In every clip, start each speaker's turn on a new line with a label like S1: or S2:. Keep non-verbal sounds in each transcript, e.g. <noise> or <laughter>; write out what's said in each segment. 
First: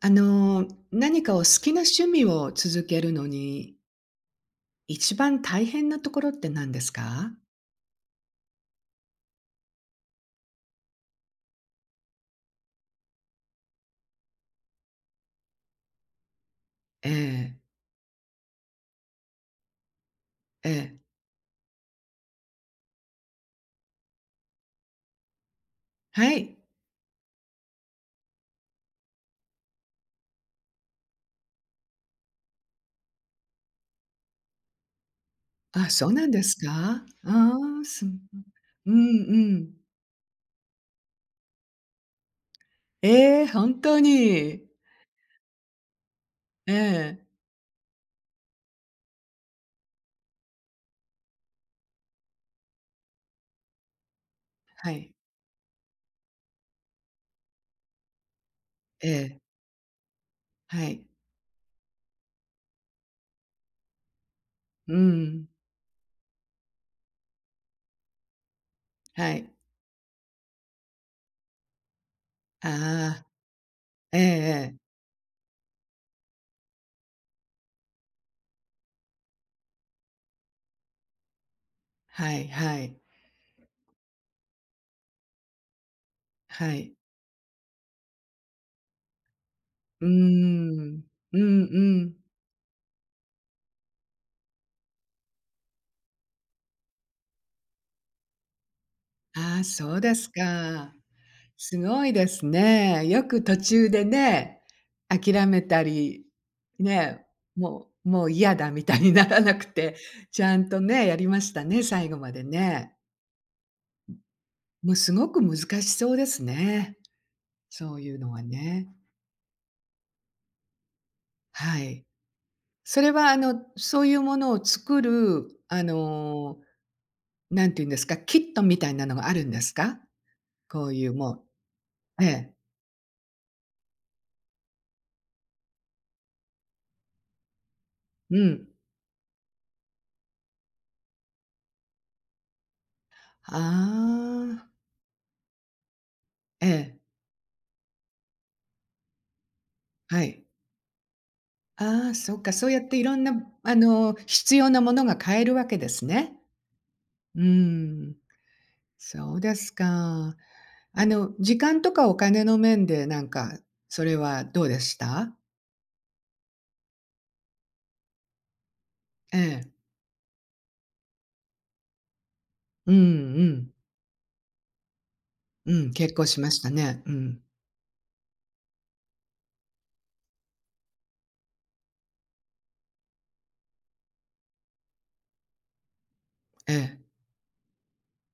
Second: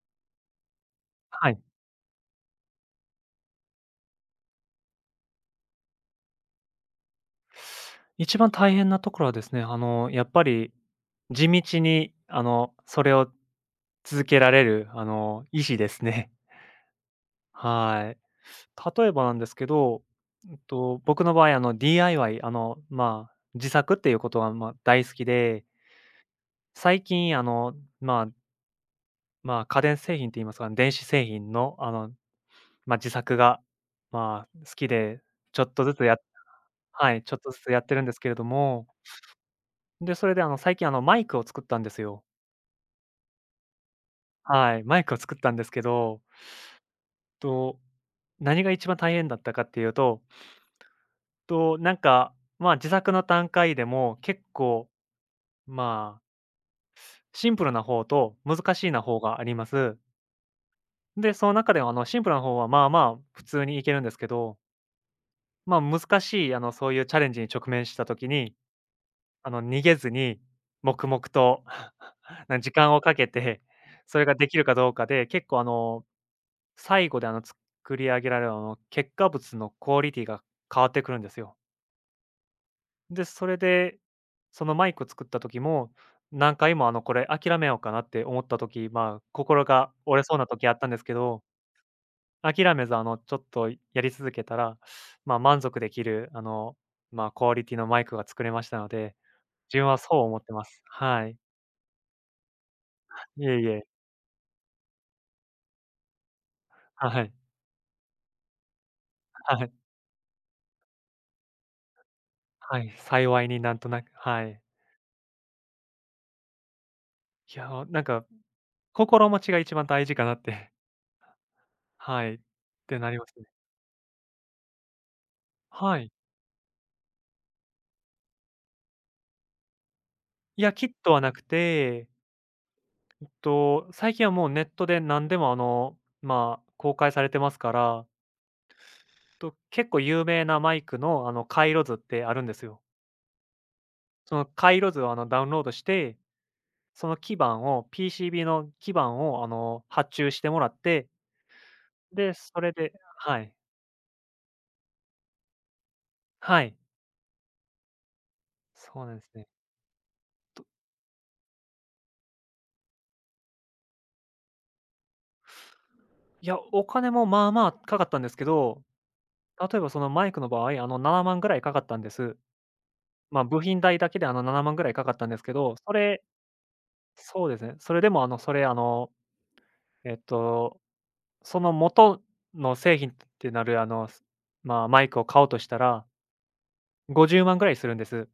S1: 何かを
S2: はい。
S1: 好きな趣味を続けるのに、一番大変なところって何ですか？
S2: 一番大変なところはですね、やっぱり地道に、それを続けられる、意志ですね。<laughs>
S1: ええ、
S2: はい。例えばなんですけど、
S1: ええ、
S2: 僕の場合、DIY、まあ、自作っていうことがまあ、大好きで、
S1: はい。
S2: 最近、まあまあ、家電製品って言いますか、電子製品の、まあ、自作が、まあ、好きで、ちょっと
S1: あ、
S2: ずつ
S1: そう
S2: や
S1: なんですか？
S2: はい、ちょっとずつ
S1: あ
S2: や
S1: あ、
S2: ってるん
S1: う
S2: で
S1: ん。
S2: すけれども。
S1: うんうん。
S2: で、それで最近マイクを作ったんですよ。
S1: ええ、本当に。
S2: はい、マイクを作ったんですけど、
S1: ええ、
S2: と、何が一番大変だったかっていうと、なんか、まあ、自作の段階でも結構、
S1: はい。
S2: まあ、シンプルな方と難しいな
S1: え
S2: 方が
S1: え、
S2: あります。
S1: はい。
S2: で、その中でもシンプルな方はまあまあ普通にいけるんですけど、
S1: うん、
S2: まあ、難しいそういうチャレンジに直面した時に、
S1: はい。
S2: 逃げずに黙々と <laughs>、な時間をか
S1: ああ、
S2: けて、そ
S1: えええ
S2: れができるか
S1: え。
S2: どうかで、結構最後で作り上げられる結果物のクオリティが変わってくるんですよ。
S1: はいはい。
S2: で、それで、そのマイク作った時も、何
S1: は
S2: 回も
S1: い。
S2: これ諦めようかなって思った時、まあ心が
S1: うー
S2: 折れそうな時あったんで
S1: ん。
S2: すけ
S1: うんう
S2: ど、
S1: ん。
S2: 諦めずちょっとやり続けたら、まあ満足できるまあクオリティのマイクが作れましたので、
S1: ああ、
S2: 自分
S1: そ
S2: は
S1: う
S2: そ
S1: で
S2: う
S1: す
S2: 思ってます。
S1: か。
S2: はい。
S1: すごいですね。よく
S2: い
S1: 途
S2: えいえ。
S1: 中でね、諦めたり、
S2: は
S1: ね、
S2: い。
S1: もう嫌だみたいにならな
S2: は
S1: く
S2: い。
S1: て、ちゃんとね、やりましたね、最後まで
S2: はい。
S1: ね。
S2: 幸いになんとなく、はい。
S1: もうすごく難しそうですね。
S2: いや、
S1: そう
S2: なん
S1: いう
S2: か、
S1: のはね。
S2: 心持ちが一番大事かなって
S1: はい。
S2: はい。って
S1: そ
S2: な
S1: れ
S2: りま
S1: は
S2: すね。
S1: そういうものを作る、
S2: はい。
S1: なんて言うんですか、キットみたいなのがあるんですか？
S2: いや、
S1: こ
S2: キッ
S1: うい
S2: ト
S1: う
S2: は
S1: も
S2: なく
S1: う
S2: て、
S1: ええ、
S2: 最近はもうネットで何でも、まあ、公開されてますから、
S1: うん。
S2: 結構有名なマイクの、回路図ってあるんですよ。
S1: あ
S2: その
S1: あ、
S2: 回路図を、ダウンロードして、
S1: ええ、
S2: その基板を PCB の基板を、発
S1: は
S2: 注し
S1: い。
S2: てもらって、
S1: ああ、そ
S2: で、
S1: うか、
S2: そ
S1: そ
S2: れ
S1: うやっ
S2: で
S1: ていろんな、
S2: はい。
S1: 必要なものが買えるわけですね。
S2: はい。
S1: うーん、
S2: そうなんです
S1: そう
S2: ね。
S1: ですか。
S2: と
S1: 時間とかお金の面で、なんか、それはどうでした？
S2: いや、お金もまあまあかかったんですけど、
S1: ええ。
S2: 例えばそのマイクの場合、7万ぐらいかかったんです。
S1: うんう
S2: まあ、部
S1: ん。
S2: 品代だけで、7万ぐらいかかったんですけ
S1: う
S2: ど、
S1: ん、結婚しましたね。うん。
S2: そうですね。それでも、それ、えっと、その元の製品ってなる、まあ、マイクを買おうとしたら、
S1: ええ。
S2: 50万ぐらいするんです。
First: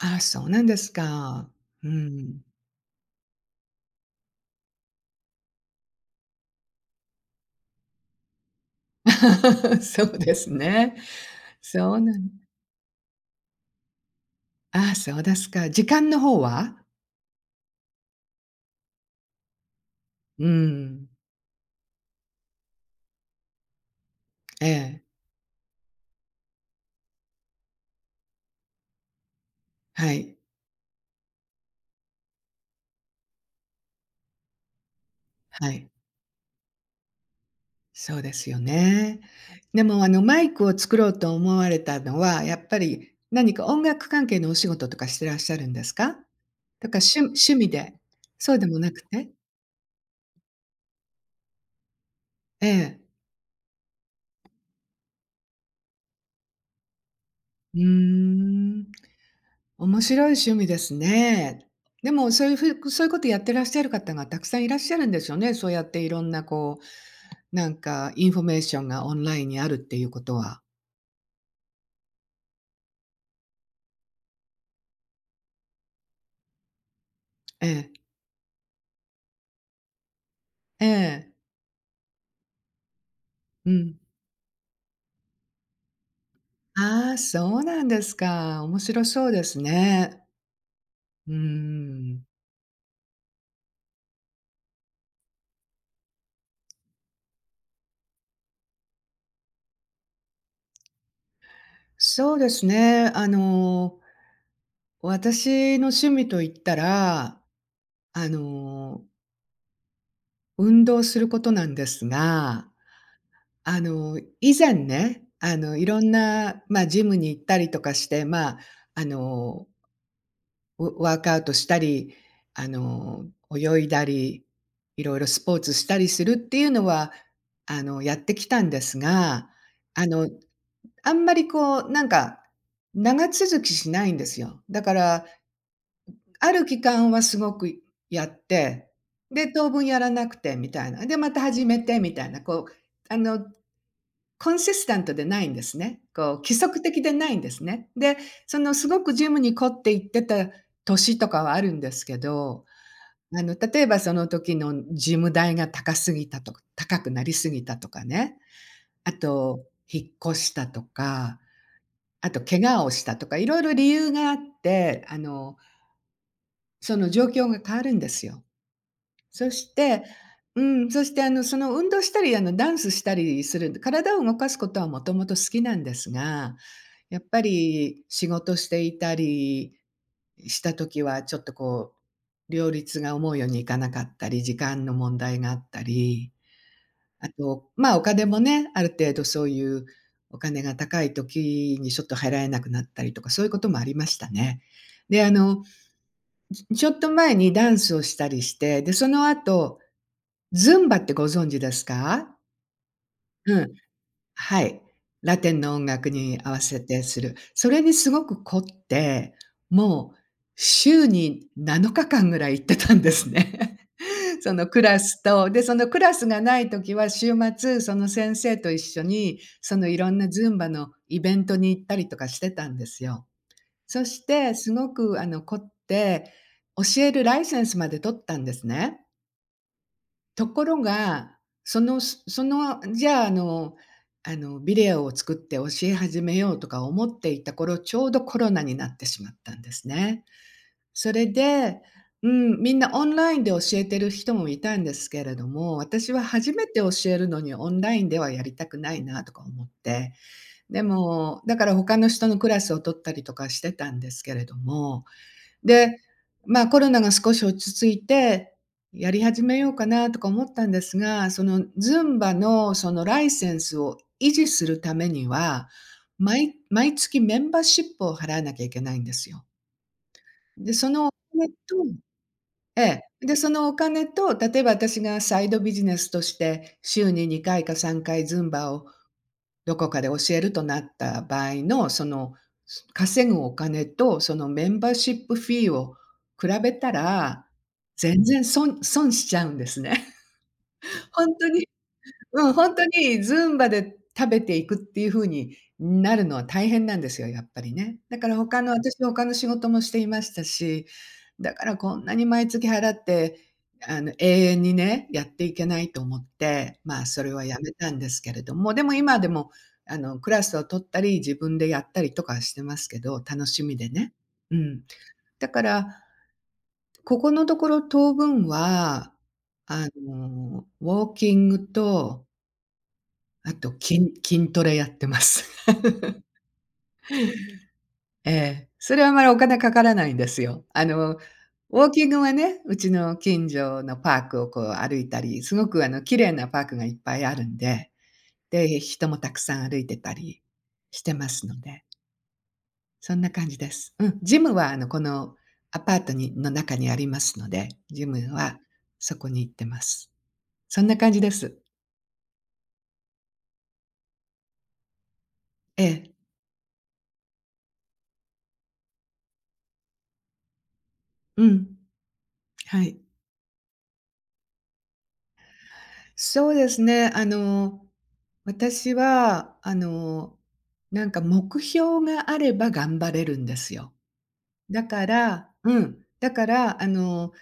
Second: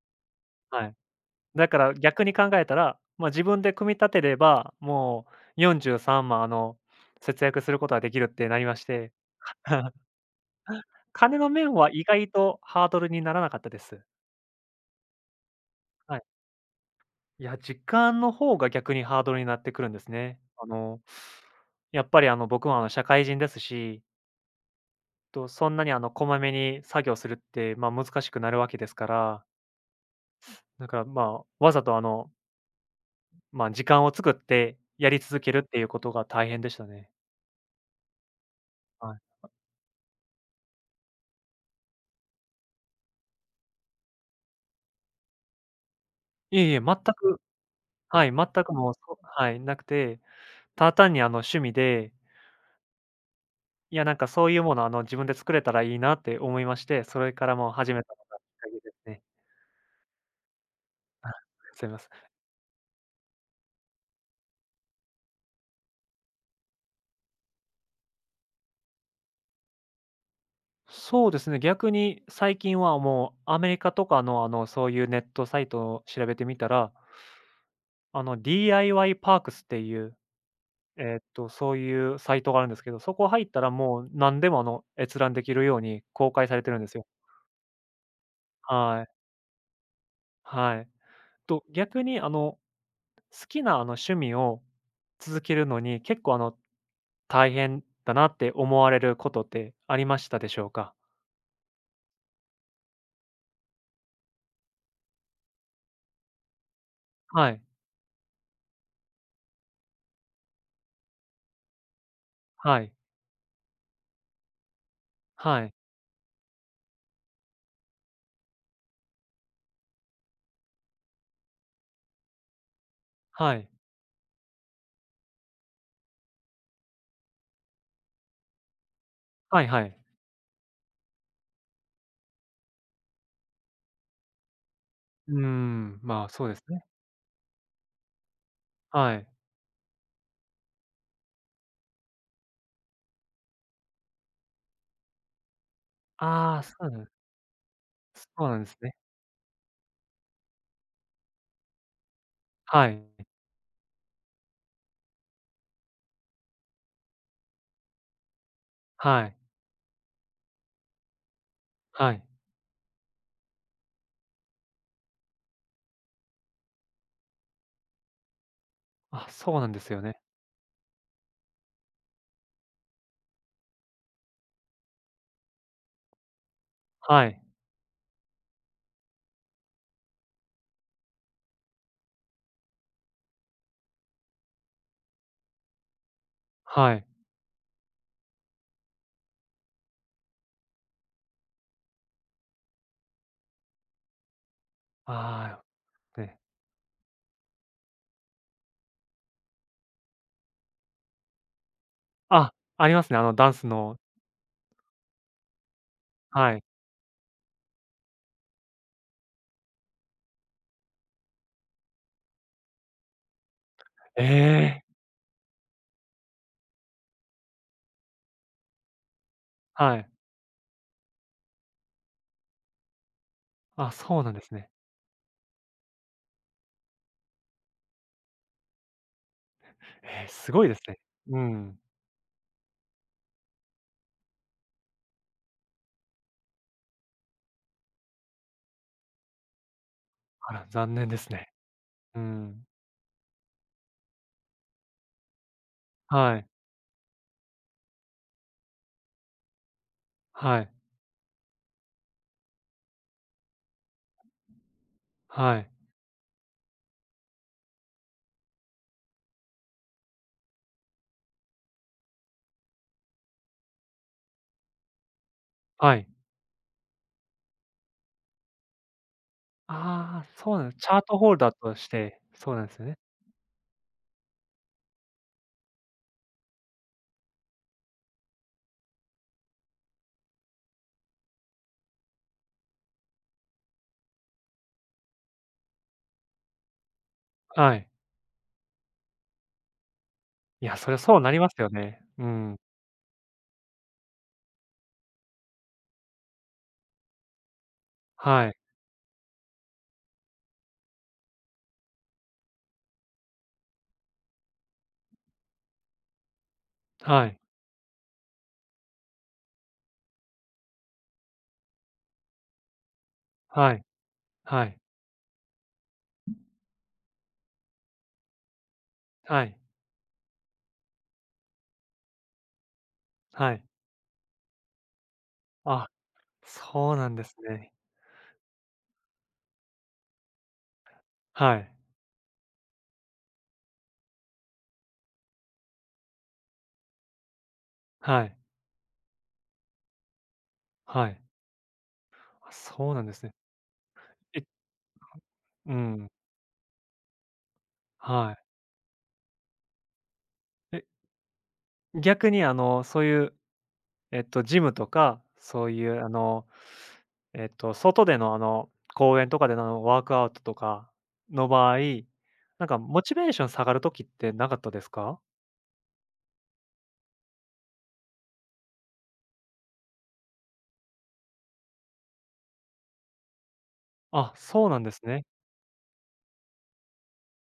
S1: ああ、そうなんで
S2: は
S1: す
S2: い。
S1: か。
S2: だか
S1: う
S2: ら逆に
S1: ん。
S2: 考えたら、まあ、自分で組み立てれば、もう43万、節約することができるってなりまして、
S1: <laughs>
S2: <laughs>
S1: そうですね。
S2: 金の面は
S1: そう
S2: 意
S1: なん
S2: 外とハードルにならなかったです。
S1: ああ、そうですか。時間
S2: は
S1: の
S2: い。
S1: 方は？
S2: いや、時間の方が逆にハードルになってくるんですね。
S1: うん。
S2: やっぱり僕も社会人ですし、
S1: ええ。
S2: そんなにこまめに作業するって、まあ、難しくなるわけですから、
S1: はい。
S2: だから、まあ、わざとまあ、時間を作ってやり続けるっ
S1: は
S2: ていう
S1: い。
S2: ことが大変でしたね。
S1: そうですよ
S2: は
S1: ね。
S2: い。
S1: でもあのマイクを作ろうと思われたのは、やっぱり何か音楽関係のお仕事とかしてらっしゃるんですか？
S2: いえいえ、
S1: と
S2: 全
S1: か、
S2: く
S1: 趣味で？
S2: はい、全
S1: そうで
S2: く
S1: もな
S2: もう、
S1: くて？
S2: はい、なくて、ただ単に趣味で、
S1: ええ。
S2: いや、なんかそういうもの、自分で作れたらいいなって思いまして、それからもう
S1: うー
S2: 始めたのがきっかけ
S1: ん、
S2: ですね。
S1: 面白い趣味ですね。
S2: すみません。
S1: でもそういうふうそういうことやってらっしゃる方がたくさんいらっしゃるんですよね。そうやっていろんなこう、なんかインフォメーションがオンラインにあるっていうことは。
S2: そうですね、逆に最近はもうアメリカとかの、そういうネットサイトを調べてみたら、
S1: ええ、
S2: DIY パークスっていう、
S1: ええ、
S2: そういうサイトがあるんですけど、そこ入った
S1: う
S2: ら
S1: ん。
S2: もう何でも、閲覧できるように公開されてるんですよ。
S1: ああ、そうなんですか。面
S2: は
S1: 白そ
S2: い。
S1: うですね。
S2: はい。
S1: うー
S2: 逆に、
S1: ん、
S2: 好きな、趣味を続けるのに結構、大変だなって思われることってありましたでしょうか？
S1: そうですね。私の趣味といったら、
S2: はい。
S1: あの、運動することなんですが、
S2: はい。
S1: 以前ね、
S2: はい。
S1: いろんな、まあ、ジムに行ったりとかして、まあ、あの、ワークアウトしたり、あの、
S2: はい。
S1: 泳いだり、いろいろスポーツしたりするっていうのは、やってきたんですが、
S2: はいはいはい。
S1: あのあんまりこう、なんか、長続きしないんですよ。だから、
S2: うーん、まあ、そう
S1: あ
S2: で
S1: る
S2: す
S1: 期
S2: ね。
S1: 間はすごくやって、
S2: はい。
S1: で、当分やらなくてみたいな。で、また始めてみたいな、こう、あの、コンシスタントでないんですね。こう、規
S2: ああ、
S1: 則的でないんですね。で、
S2: そうな
S1: そ
S2: んで
S1: の
S2: す
S1: す
S2: ね。
S1: ごくジムに凝って行ってた年とかはあるんですけど、
S2: はい。
S1: 例えばその時のジム代が高すぎたとか高くなりすぎたとかね。あ
S2: はい。
S1: と、引っ越したとか、
S2: はい。
S1: あと怪我をしたとか、いろいろ理由があって、その状況が変わるんですよ。
S2: あ、
S1: そ
S2: そうなん
S1: し
S2: ですよ
S1: て
S2: ね。
S1: うん、そしてその運動したり、ダンスしたりする体を動かすことはもともと好きなんですが、やっ
S2: はい。
S1: ぱり仕事していたりした時は、ちょっとこう、両立が思うようにいかなかったり、時間の問題があったり
S2: はい。
S1: あと、ま、お金もね、ある程度そういうお金が高い時にちょっと払えなくなったりとか、そういうこともありましたね。で、
S2: ああ、ね。
S1: ちょっと前にダンスをしたりして、で、その後、ズンバってご存知ですか？
S2: あ、ありますね、ダ
S1: う
S2: ンス
S1: ん、
S2: の
S1: はい。ラテンの音楽に合
S2: は
S1: わ
S2: い。
S1: せてする。それにすごく凝って、もう週に7日間ぐらい行ってたんですね。
S2: え
S1: <laughs> そのク
S2: え、
S1: ラスと、で、そのクラスがない時は週末、その先生と一緒に、そのい
S2: はい。
S1: ろんなズンバのイベントに行ったりとかしてたんですよ。
S2: あ、
S1: そ
S2: そう
S1: し
S2: なんです
S1: て
S2: ね。
S1: すごく凝って、教えるライセンスまで取ったんですね。
S2: ええ、
S1: と
S2: す
S1: こ
S2: ごいで
S1: ろ
S2: すね。
S1: が、
S2: うん。
S1: じゃあ、ビデオを作って教え始めようとか思っていた頃、ちょうどコロナになってしまったんですね。
S2: あら、残念
S1: そ
S2: で
S1: れ
S2: すね。
S1: で、
S2: う
S1: うん、
S2: ん。
S1: みんなオンラインで教えてる人もいたんですけれども、私は
S2: はい。
S1: 初めて教えるのにオンラインではやりたくないなとか思って、
S2: はい。
S1: でも、だから他の人のクラスを取ったりとかしてたんですけれども、
S2: はい。
S1: で、まあ、コロナが少し落ち着いて、やり始めようかなとか思ったんですが、そのズンバのそのライセンスを維持するためには、
S2: はい。
S1: 毎月メンバーシップを払わなきゃいけないんですよ。
S2: ああ、そうな
S1: で、
S2: んチ
S1: そ
S2: ャー
S1: のお
S2: トホル
S1: 金
S2: ダーと
S1: と
S2: して、そうなんです
S1: え
S2: よね。
S1: え。で、そのお金と、例えば私がサイドビジネスとして、週に2回か3回ズンバをどこかで教えるとなった場合の、その、稼ぐお金と、そのメンバーシップフィーを比べたら、
S2: はい。
S1: 全然損しちゃうんですね。
S2: いや、そりゃ
S1: <laughs>
S2: そう
S1: 本
S2: なり
S1: 当
S2: ます
S1: に
S2: よね。う
S1: うん、
S2: ん。
S1: ほんとにズンバで食べていくっていう風になるのは大変なんですよ、やっぱりね。だから
S2: はい。
S1: 私、他の仕事もしていましたし、だからこんなに毎月払って、永遠にね、やっていけないと思って、まあ、そ
S2: は
S1: れ
S2: い。
S1: はやめたんですけれども、でも今でも、クラスを取ったり、自分でやったりとかはしてますけど、楽し
S2: は
S1: み
S2: い、
S1: でね。う
S2: はい、
S1: ん。だから、ここのところ当分は、
S2: はい、
S1: ウォーキングとあ
S2: はい。
S1: と、筋トレやってます。
S2: あ、
S1: <laughs>
S2: そうなんですね。
S1: ええ、それはあまりお金かからないんですよ。ウ
S2: はい、
S1: ォーキングはね、うちの近所のパークをこう歩いたり、すごく綺麗なパークがいっぱいあるんで、
S2: はい、
S1: で、人もたくさん歩いてたりし
S2: は
S1: て
S2: い。
S1: ますので、
S2: あ、そうなんで
S1: そん
S2: す
S1: な
S2: ね。
S1: 感じです。うん、ジ
S2: え
S1: ムはあの、この
S2: う
S1: アパー
S2: ん、
S1: トの中にありますので、ジム
S2: はい。
S1: はそこに行ってます。そ
S2: え、
S1: んな感じです。
S2: 逆にそういう、ジムとか、そう
S1: え
S2: いう
S1: え、
S2: 外での公園とかでのワークアウトとか
S1: う
S2: の
S1: ん、
S2: 場合、なんか
S1: はい。
S2: モチベーション下がる時ってなかったですか？
S1: そうですね。私は、なんか目標があれば頑張れるんですよ。
S2: あ、そうなん
S1: だ
S2: です
S1: か
S2: ね。
S1: ら、うん。だから、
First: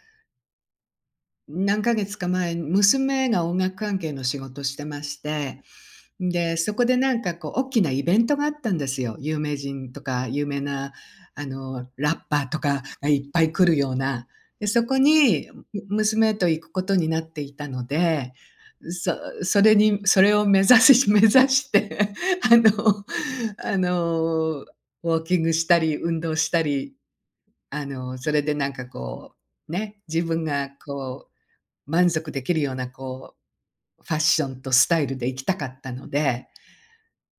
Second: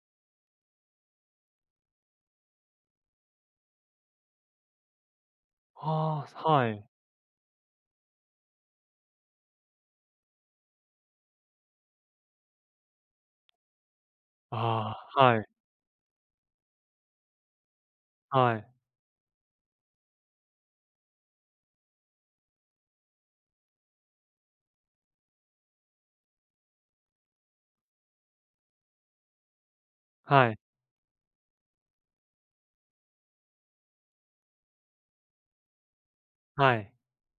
S1: 何ヶ月か前、娘が音楽関係の仕事してまして、
S2: ああ、
S1: で、
S2: は
S1: そこ
S2: い。
S1: でなんかこう大きなイベントがあったんですよ。有名人とか有名なラッパーとかがいっぱい来るような。で、そ
S2: あ
S1: こ
S2: あ、はい、
S1: に、娘と行くことになっていたので、
S2: はい、
S1: そそれにそれを目指し <laughs> 目指して、あのあの、ウォーキングしたり、運動したり、それでなんかこう、ね、自分
S2: はい、
S1: がこう満足できるようなこう、ファッションとスタイルで行きたかったので
S2: はい。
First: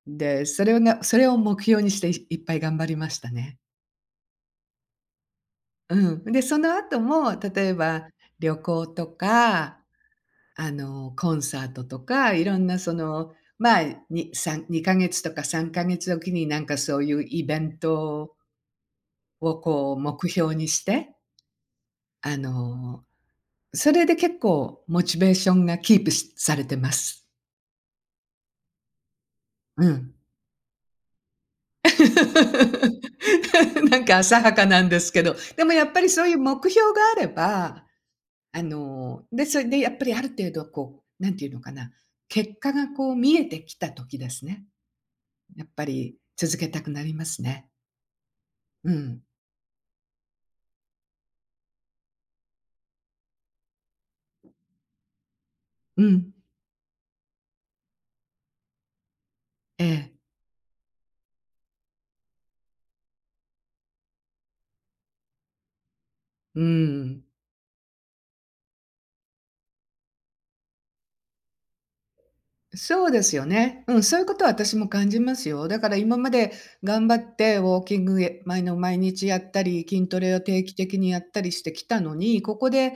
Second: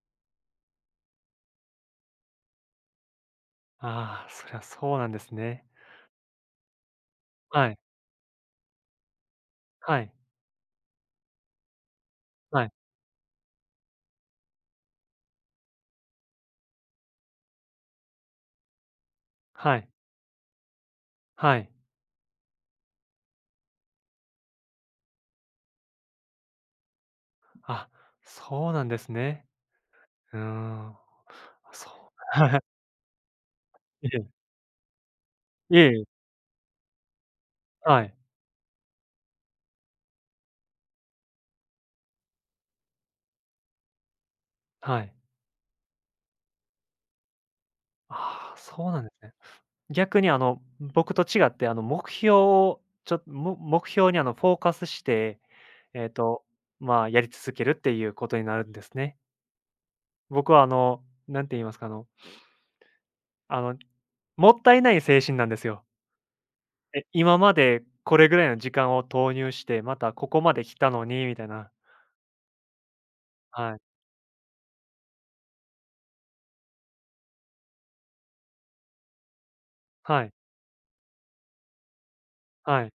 S1: それを目標にして、いっぱい頑張りましたね。
S2: ああ、そりゃそうなんですね。
S1: うん。で、その後も、例
S2: は
S1: え
S2: い、
S1: ば旅行とか、
S2: はい、
S1: コンサートとか、いろ
S2: は
S1: ん
S2: い、
S1: なその、まあ、にさん2か月とか3か月おきになんかそういうイベントを
S2: はい、
S1: こう目標にして、
S2: はい。
S1: あの、それで結構モチベーションがキープしされてます。
S2: あ、そうなんですね。
S1: うん。
S2: うーん、あ、そう。<laughs> は
S1: <laughs> なん
S2: い、い
S1: か
S2: え
S1: 浅はかなんですけど、でも
S2: いえ、
S1: や
S2: いえ
S1: っぱ
S2: い
S1: り
S2: え、
S1: そういう目標があれば、
S2: はい、
S1: で、それでやっぱりある程度こう、なんていうのかな、結果がこう見えてきた時ですね。
S2: はい。
S1: やっぱり続けたくなりますね。
S2: ああ、そ
S1: う
S2: うなんで
S1: ん。
S2: すね。逆に僕と違って、目標をちょも目標にフォーカスして、
S1: う
S2: えっ
S1: ん。
S2: と、まあ、やり続けるっていうことになるんですね。
S1: ええ。
S2: 僕は何て言いますか、あの、もったいない精神なんですよ。
S1: うん。
S2: 今までこれぐらいの時間を投入して、またここまで来たのにみたいな。
S1: そうですよ
S2: は
S1: ね。
S2: い。
S1: うん、そういうことは私も感じますよ。だから今まで頑張ってウォーキング、え、毎の毎日やったり、筋ト
S2: はい、
S1: レを定期的にやったりしてきたのに、ここ
S2: はい、
S1: で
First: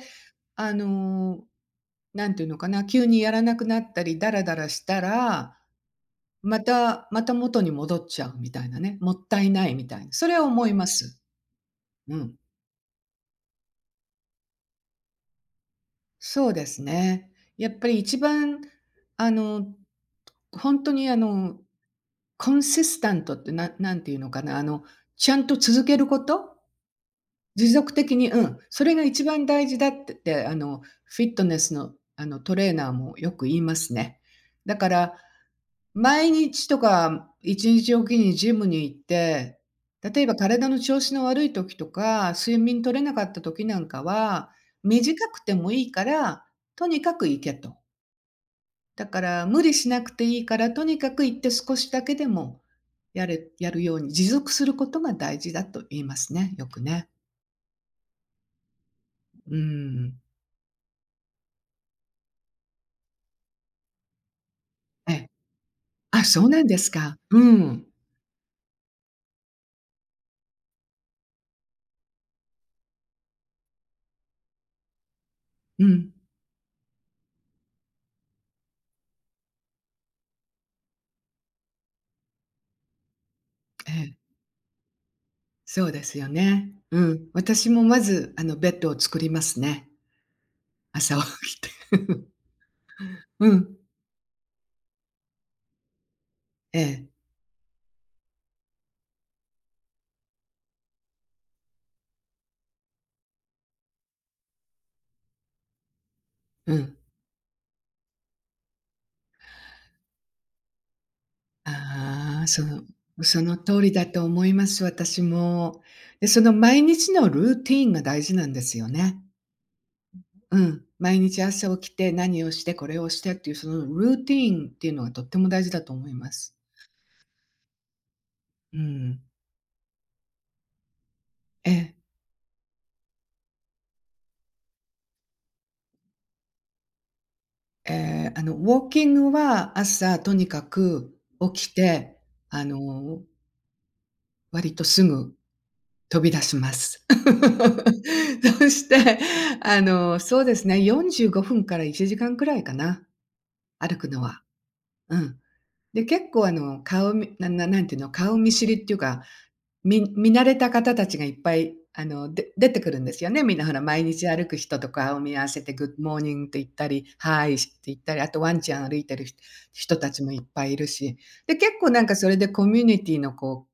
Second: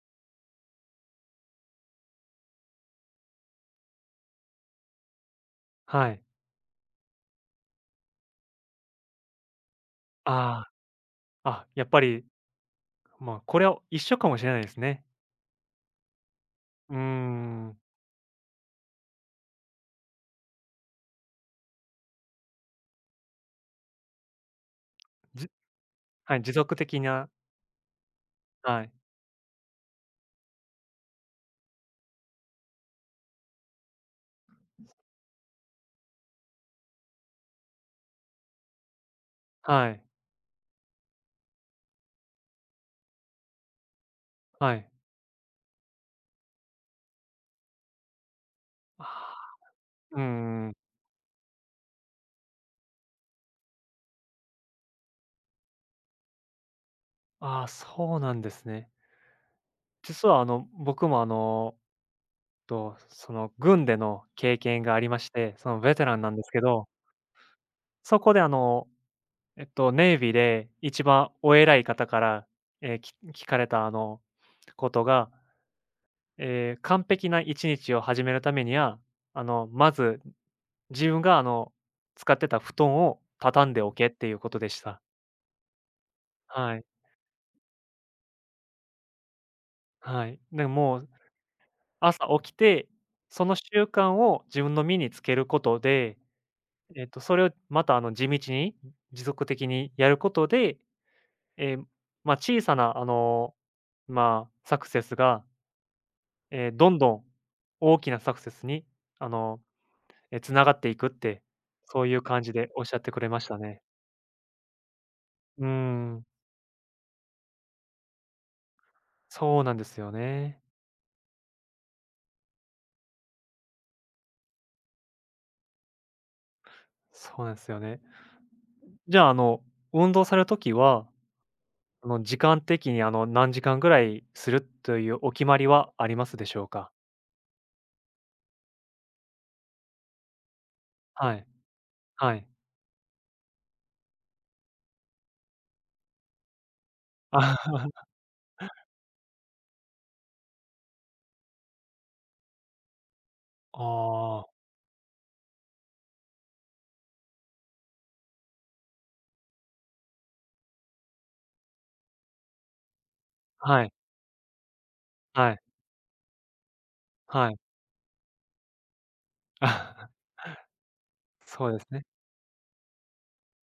S1: あの、なんていうのかな、急にやらなくなったりダラダラしたら、
S2: はい。
S1: またまた元に戻っちゃうみたいなね、もったいないみたいな、それは思
S2: あ
S1: います。
S2: あ、あ、やっぱ
S1: う
S2: り、
S1: ん。
S2: まあ、これは一緒かもしれないですね。
S1: そうです
S2: うー
S1: ね。やっ
S2: ん。
S1: ぱり一番、あの、本当にコンシスタントってんていうのかな、ちゃん
S2: じ
S1: と続けるこ
S2: はい、持
S1: と、
S2: 続的な
S1: 持続的に、うん、
S2: は
S1: そ
S2: い、
S1: れが一番大事だって、フィットネスの、トレーナーもよく言いますね。だから毎日とか1日おきにジムに行って、
S2: はい、
S1: 例えば体の調子の悪い時とか、睡眠取れなかった時なんかは、
S2: はい。
S1: 短くてもいいから、とにかく行けと。
S2: あ
S1: だから
S2: あ、
S1: 無理しなく
S2: うー
S1: ていいから、
S2: ん。
S1: とにかく行って少しだけでもやるように持続することが大事だと言いますね、よくね。
S2: ああ、そうなんですね。
S1: うん。
S2: 実は僕もその軍での経験があり
S1: え
S2: ま
S1: え。
S2: して、そのベテラン
S1: あ、
S2: なんで
S1: そう
S2: すけ
S1: なんで
S2: ど、
S1: すか。うん。
S2: そこでネイビーで一番お偉い方から、聞かれたことが
S1: うん。
S2: 完璧な1日を始めるためには、まず自分が、使ってた布団を畳んで
S1: え
S2: おけっ
S1: え、
S2: ていうことでした。
S1: そうですよね。
S2: はい。
S1: うん。私もまず、あの、ベッドを作りますね。
S2: はい。で、もう
S1: 朝起きて。
S2: 朝
S1: <laughs>
S2: 起きて、そ
S1: う
S2: の
S1: ん。
S2: 習慣を自分の身につけることで、
S1: ええ、
S2: それをまた、地道に、持続的にやることで、ええ、まあ、小さな、まあ、サクセスが、
S1: う
S2: ど
S1: ん。
S2: んどん大きなサクセスに、あのえ、繋がっていくって、そういう感
S1: ああ、
S2: じでおっしゃってくれま
S1: そ
S2: し
S1: の
S2: た
S1: 通
S2: ね。
S1: りだと思います、私
S2: うー
S1: も。
S2: ん、
S1: で、その毎日のルーティーンが大事なんですよね。
S2: そうなんですよ
S1: う
S2: ね。
S1: ん。毎日朝起きて何をしてこれをしてっていうそのルーティーンっていうのがとっても大事だと思います。
S2: そうなんですよね。
S1: う
S2: じ
S1: ん。
S2: ゃあ、運動されるときは、
S1: ええ、
S2: 時間的に、何時間ぐらいするというお決まりはありますでしょうか？
S1: ええ、あの、ウォーキングは朝とにかく
S2: はい、
S1: 起きて、
S2: はい。
S1: あの、割とすぐ飛び出します。
S2: <laughs>
S1: <laughs> そして、あの、そうですね、45分から1時間くらいかな、歩くのは。
S2: ああ、
S1: うん。で、結構あの、顔みなななんていうの、顔見知りっていうか、見慣れた方たちがいっぱい、あの、で出てくるんですよね。みんなほら、
S2: はい、
S1: 毎日歩く人と顔を見合わ
S2: は
S1: せ
S2: い、
S1: て、グッドモーニングって言ったり、ハー
S2: は
S1: イ
S2: い。
S1: って言ったり、あとワンちゃん歩いてる人たちも
S2: <laughs>
S1: いっぱいいるし、で、
S2: そ
S1: 結
S2: うです
S1: 構な
S2: ね。
S1: んかそれでコミュニティのこう、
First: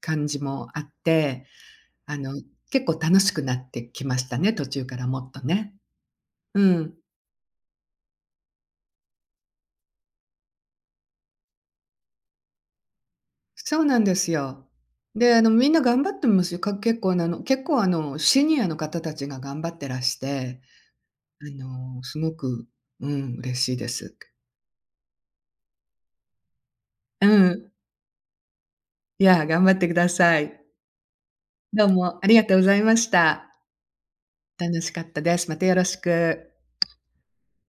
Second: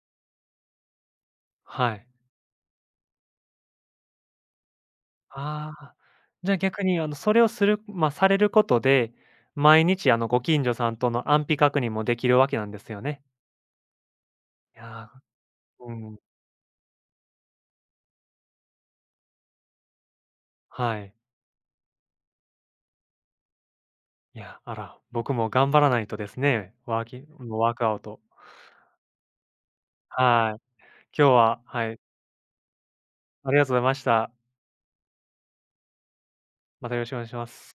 S1: 感じもあって
S2: はい。
S1: あの、結構楽しくなってきましたね、途中からもっと
S2: あ
S1: ね。
S2: あ、じゃあ、
S1: う
S2: 逆
S1: ん。
S2: に、それをするま、されることで、毎日、ご近所さんとの安否確認もできるわけなんですよね。
S1: そうなんですよ。
S2: いや
S1: で、あの、みんな
S2: ー、う
S1: 頑張
S2: ん、
S1: ってますよ。か結構なの結構あの、シニアの方たちが頑張ってらして、
S2: はい。
S1: あの、すごく、うん、嬉しいです。
S2: いや、あら、僕も頑張らないとですね、ワーキ
S1: う
S2: もう
S1: ん。
S2: ワークアウト。
S1: いや、頑張ってくださ
S2: は
S1: い。
S2: い。今日は、
S1: ど
S2: は
S1: う
S2: い、
S1: もありがとうございまし
S2: あ
S1: た。
S2: りがとうございました。
S1: 楽しかったです。またよろしく。
S2: またよろしくお願いします。